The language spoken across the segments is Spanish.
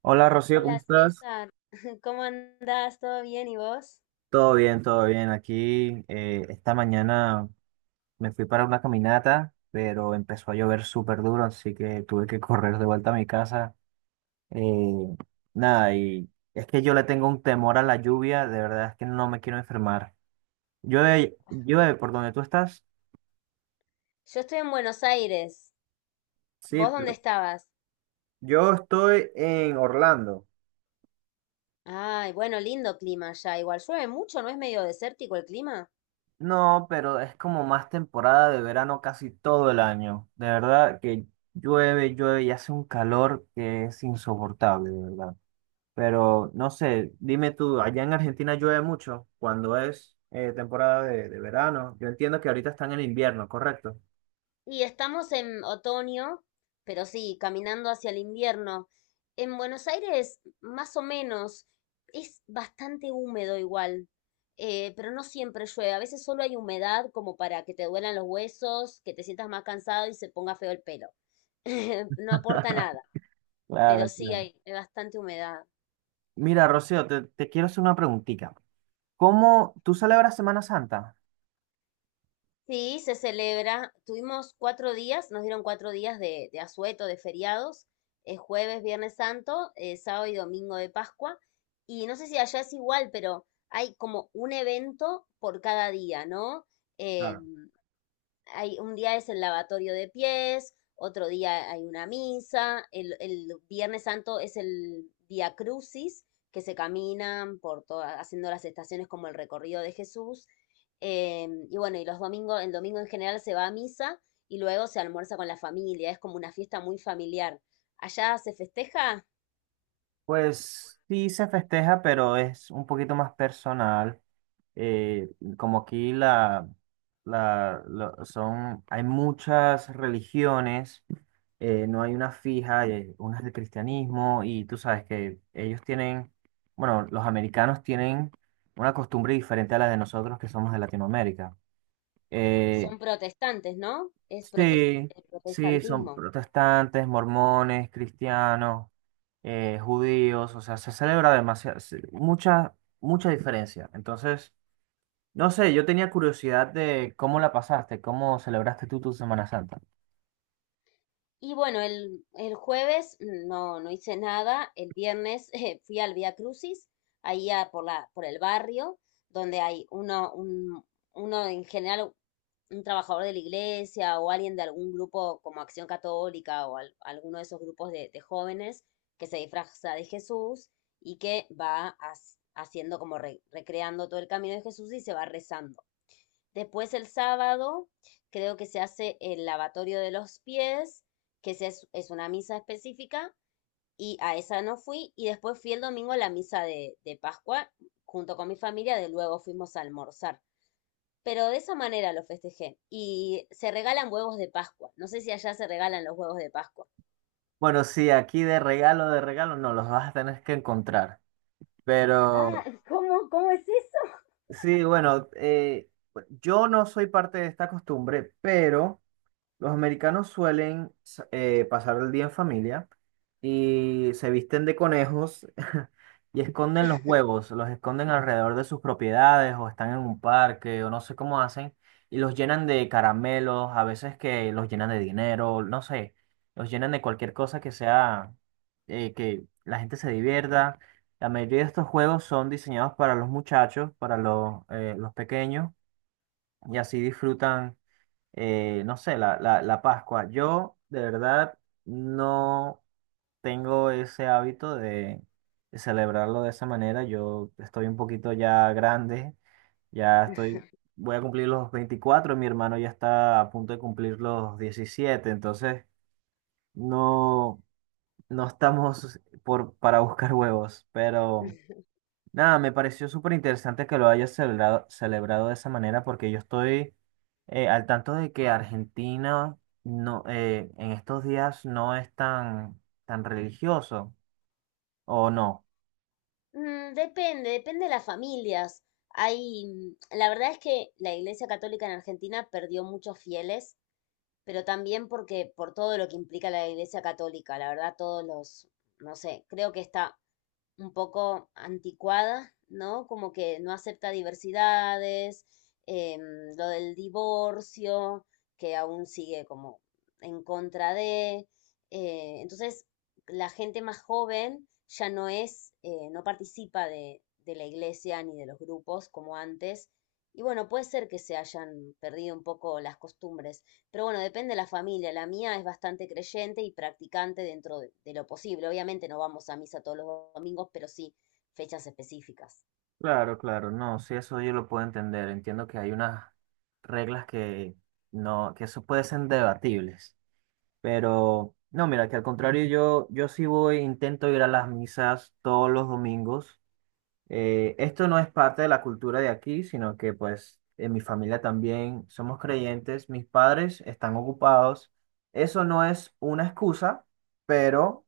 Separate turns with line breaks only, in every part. Hola Rocío, ¿cómo
Hola
estás?
César, ¿cómo andás? ¿Todo bien? ¿Y vos?
Todo bien, todo bien. Aquí esta mañana me fui para una caminata, pero empezó a llover súper duro, así que tuve que correr de vuelta a mi casa. Eh, Nada, y es que yo le tengo un temor a la lluvia, de verdad es que no me quiero enfermar. Llueve, llueve por donde tú estás.
Yo estoy en Buenos Aires.
Sí,
¿Vos dónde
pero
estabas?
yo estoy en Orlando.
Ay, bueno, lindo clima ya. Igual llueve mucho, ¿no es medio desértico el clima?
No, pero es como más temporada de verano casi todo el año. De verdad que llueve, llueve y hace un calor que es insoportable, de verdad. Pero no sé, dime tú, allá en Argentina llueve mucho cuando es temporada de verano. Yo entiendo que ahorita están en invierno, ¿correcto?
Y estamos en otoño, pero sí, caminando hacia el invierno. En Buenos Aires, más o menos, es bastante húmedo igual, pero no siempre llueve. A veces solo hay humedad como para que te duelan los huesos, que te sientas más cansado y se ponga feo el pelo. No aporta nada. Pero
Claro,
sí
claro.
hay bastante humedad.
Mira, Rocío, te quiero hacer una preguntita. ¿Cómo tú celebras Semana Santa?
Sí, se celebra. Tuvimos cuatro días, nos dieron cuatro días de asueto, de feriados, jueves, viernes santo, sábado y domingo de Pascua. Y no sé si allá es igual, pero hay como un evento por cada día, ¿no? Eh, hay, un día es el lavatorio de pies, otro día hay una misa, el Viernes Santo es el Via Crucis, que se caminan por todas haciendo las estaciones como el recorrido de Jesús. Y bueno, y los domingos, el domingo en general se va a misa y luego se almuerza con la familia, es como una fiesta muy familiar. Allá se festeja,
Pues sí se festeja, pero es un poquito más personal. Eh, como aquí la, la, lo- Son, hay muchas religiones, no hay una fija, una es del cristianismo y tú sabes que ellos tienen, bueno, los americanos tienen una costumbre diferente a la de nosotros que somos de Latinoamérica. Eh,
son protestantes, ¿no?
Sí,
El
sí, son
protestantismo.
protestantes, mormones, cristianos, judíos, o sea, se celebra demasiado, mucha diferencia. Entonces, no sé, yo tenía curiosidad de cómo la pasaste, cómo celebraste tú tu Semana Santa.
Y bueno, el jueves no, no hice nada. El viernes fui al Vía Crucis, ahí a por la, por el barrio, donde hay uno en general, un trabajador de la iglesia o alguien de algún grupo como Acción Católica o alguno de esos grupos de jóvenes que se disfraza de Jesús y que va haciendo como recreando todo el camino de Jesús y se va rezando. Después el sábado creo que se hace el lavatorio de los pies, que es una misa específica, y a esa no fui. Y después fui el domingo a la misa de Pascua junto con mi familia, de luego fuimos a almorzar. Pero de esa manera lo festejé. Y se regalan huevos de Pascua. No sé si allá se regalan los huevos de Pascua.
Bueno, sí, aquí de regalo, no, los vas a tener que encontrar.
Ah,
Pero,
¿cómo, cómo es eso?
sí, bueno, yo no soy parte de esta costumbre, pero... Los americanos suelen pasar el día en familia y se visten de conejos y esconden los huevos, los esconden alrededor de sus propiedades o están en un parque o no sé cómo hacen y los llenan de caramelos, a veces que los llenan de dinero, no sé, los llenan de cualquier cosa que sea que la gente se divierta. La mayoría de estos juegos son diseñados para los muchachos, para los pequeños y así disfrutan no sé, la Pascua. Yo de verdad no tengo ese hábito de celebrarlo de esa manera. Yo estoy un poquito ya grande, ya estoy, voy a cumplir los 24, mi hermano ya está a punto de cumplir los 17, entonces no, no estamos por, para buscar huevos, pero... Nada, me pareció súper interesante que lo hayas celebrado, celebrado de esa manera porque yo estoy al tanto de que Argentina no, en estos días no es tan, tan religioso, ¿o no?
Mm, depende, depende de las familias. Hay, mm, la verdad es que la Iglesia Católica en Argentina perdió muchos fieles, pero también porque por todo lo que implica la Iglesia Católica, la verdad, todos los, no sé, creo que está un poco anticuada, ¿no? Como que no acepta diversidades, em, lo del divorcio, que aún sigue como en contra de. Entonces, la gente más joven ya no es, no participa de la iglesia ni de los grupos como antes. Y bueno, puede ser que se hayan perdido un poco las costumbres. Pero bueno, depende de la familia. La mía es bastante creyente y practicante dentro de lo posible. Obviamente no vamos a misa todos los domingos, pero sí fechas específicas.
Claro, claro, no, sí, eso yo lo puedo entender. Entiendo que hay unas reglas que no, que eso puede ser debatibles. Pero no, mira, que al contrario, yo sí voy, intento ir a las misas todos los domingos. Esto no es parte de la cultura de aquí, sino que pues en mi familia también somos creyentes, mis padres están ocupados. Eso no es una excusa, pero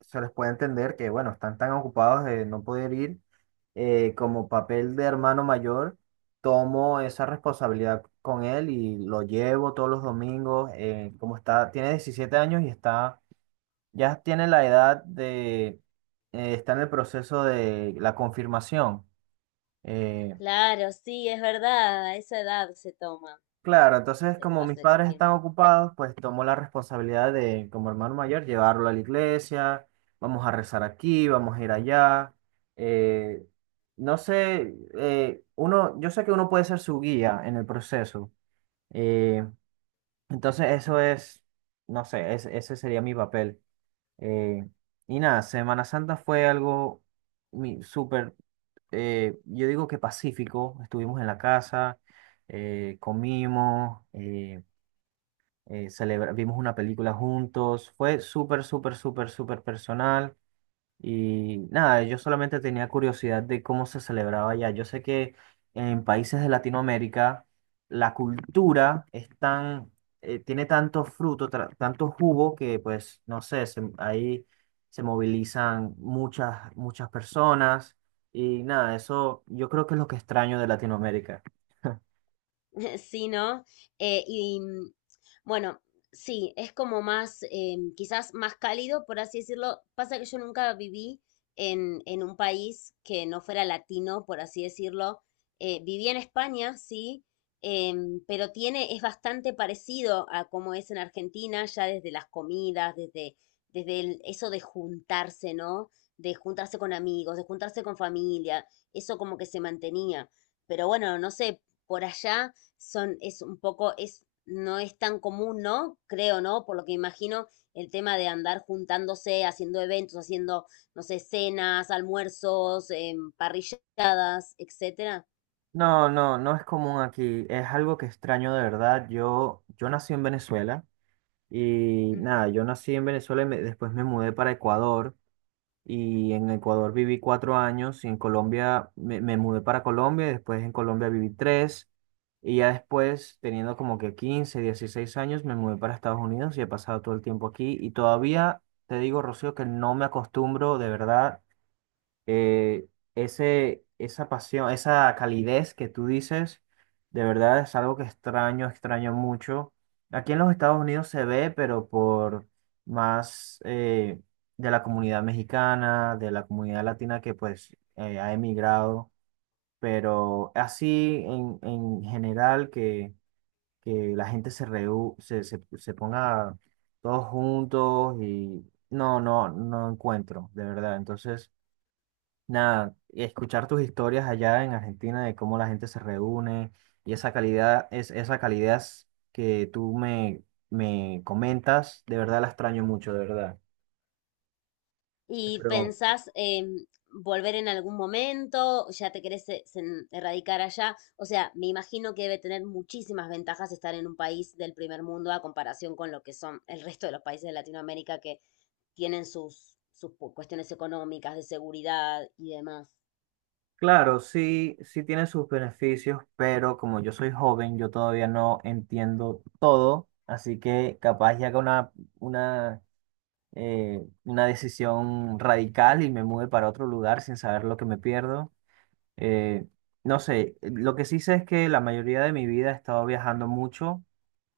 se les puede entender que, bueno, están tan ocupados de no poder ir. Como papel de hermano mayor, tomo esa responsabilidad con él y lo llevo todos los domingos. Como está, tiene 17 años y está, ya tiene la edad de, está en el proceso de la confirmación. Eh,
Claro, sí, es verdad, a esa edad se toma.
claro, entonces
Se,
como mis
Se
padres están
confirma.
ocupados, pues tomo la responsabilidad de, como hermano mayor, llevarlo a la iglesia, vamos a rezar aquí, vamos a ir allá. Eh, no sé, uno, yo sé que uno puede ser su guía en el proceso. eh, entonces eso es, no sé, ese sería mi papel. Eh, y nada, Semana Santa fue algo súper, yo digo que pacífico. Estuvimos en la casa, comimos, vimos una película juntos. Fue súper personal. Y nada, yo solamente tenía curiosidad de cómo se celebraba allá. Yo sé que en países de Latinoamérica la cultura es tan, tiene tanto fruto, tanto jugo que pues, no sé, ahí se movilizan muchas, muchas personas. Y nada, eso yo creo que es lo que extraño de Latinoamérica.
Sí, ¿no? Eh, y mm, bueno, sí, es como más, quizás más cálido, por así decirlo. Pasa que yo nunca viví en un país que no fuera latino, por así decirlo. Viví en España, sí, pero tiene, es bastante parecido a cómo es en Argentina, ya desde las comidas, desde, eso de juntarse, ¿no? De juntarse con amigos, de juntarse con familia, eso como que se mantenía. Pero bueno, no sé, por allá son, es un poco, es, no es tan común, ¿no? Creo, ¿no? Por lo que imagino, el tema de andar juntándose, haciendo eventos, haciendo, no sé, cenas, almuerzos, parrilladas, etcétera.
No, no, no es común aquí. Es algo que extraño de verdad. Yo nací en Venezuela. Y
Ujú.
nada, yo nací en Venezuela después me mudé para Ecuador. Y en Ecuador viví 4 años y en Colombia me mudé para Colombia y después en Colombia viví 3 y ya después teniendo como que 15, 16 años me mudé para Estados Unidos y he pasado todo el tiempo aquí y todavía te digo, Rocío, que no me acostumbro de verdad eh, esa pasión, esa calidez que tú dices, de verdad es algo que extraño, extraño mucho. Aquí en los Estados Unidos se ve, pero por más de la comunidad mexicana, de la comunidad latina que pues ha emigrado, pero así en general que la gente se, reú- se ponga todos juntos y no, no, no encuentro, de verdad. Entonces... Nada, escuchar tus historias allá en Argentina de cómo la gente se reúne y esa calidad, es, esa calidez que tú me comentas, de verdad la extraño mucho, de verdad.
¿Y
Pero
pensás volver en algún momento? ¿Ya te querés erradicar allá? O sea, me imagino que debe tener muchísimas ventajas estar en un país del primer mundo a comparación con lo que son el resto de los países de Latinoamérica que tienen sus, cuestiones económicas, de seguridad y demás.
claro, sí, sí tiene sus beneficios, pero como yo soy joven, yo todavía no entiendo todo, así que capaz ya haga una, una decisión radical y me mude para otro lugar sin saber lo que me pierdo. Eh, no sé, lo que sí sé es que la mayoría de mi vida he estado viajando mucho.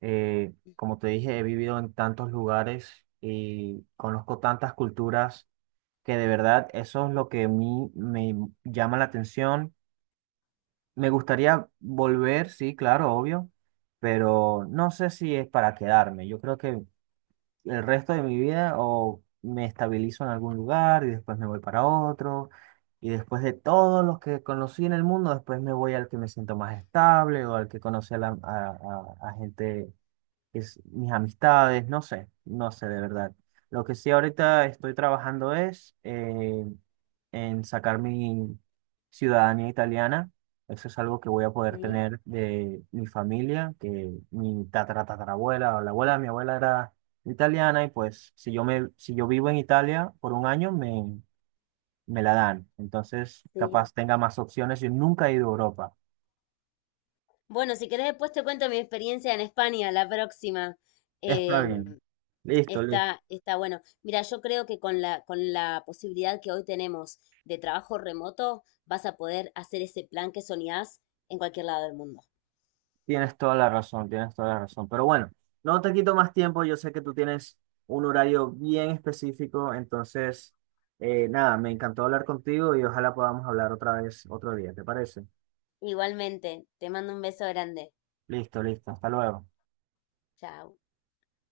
Como te dije, he vivido en tantos lugares y conozco tantas culturas que de verdad eso es lo que a mí me llama la atención. Me gustaría volver, sí, claro, obvio, pero no sé si es para quedarme. Yo creo que el resto de mi vida o me estabilizo en algún lugar y después me voy para otro y después de todos los que conocí en el mundo, después me voy al que me siento más estable o al que conoce a, la- a gente es mis amistades, no sé, no sé de verdad. Lo que sí ahorita estoy trabajando es en sacar mi ciudadanía italiana. Eso es algo que voy a poder
Sí,
tener de mi familia, que mi tatara tatarabuela o la abuela de mi abuela era italiana y pues si yo vivo en Italia por 1 año me la dan. Entonces,
sí.
capaz tenga más opciones. Yo nunca he ido a Europa.
Bueno, si querés después te cuento mi experiencia en España, la próxima.
Está
Em,
bien. Listo, listo.
Está, está bueno. Mira, yo creo que con la posibilidad que hoy tenemos de trabajo remoto, vas a poder hacer ese plan que soñás en cualquier lado del mundo.
Tienes toda la razón, tienes toda la razón. Pero bueno, no te quito más tiempo. Yo sé que tú tienes un horario bien específico. Entonces, nada, me encantó hablar contigo y ojalá podamos hablar otra vez otro día. ¿Te parece?
Igualmente, te mando un beso grande.
Listo, listo. Hasta luego.
Chao.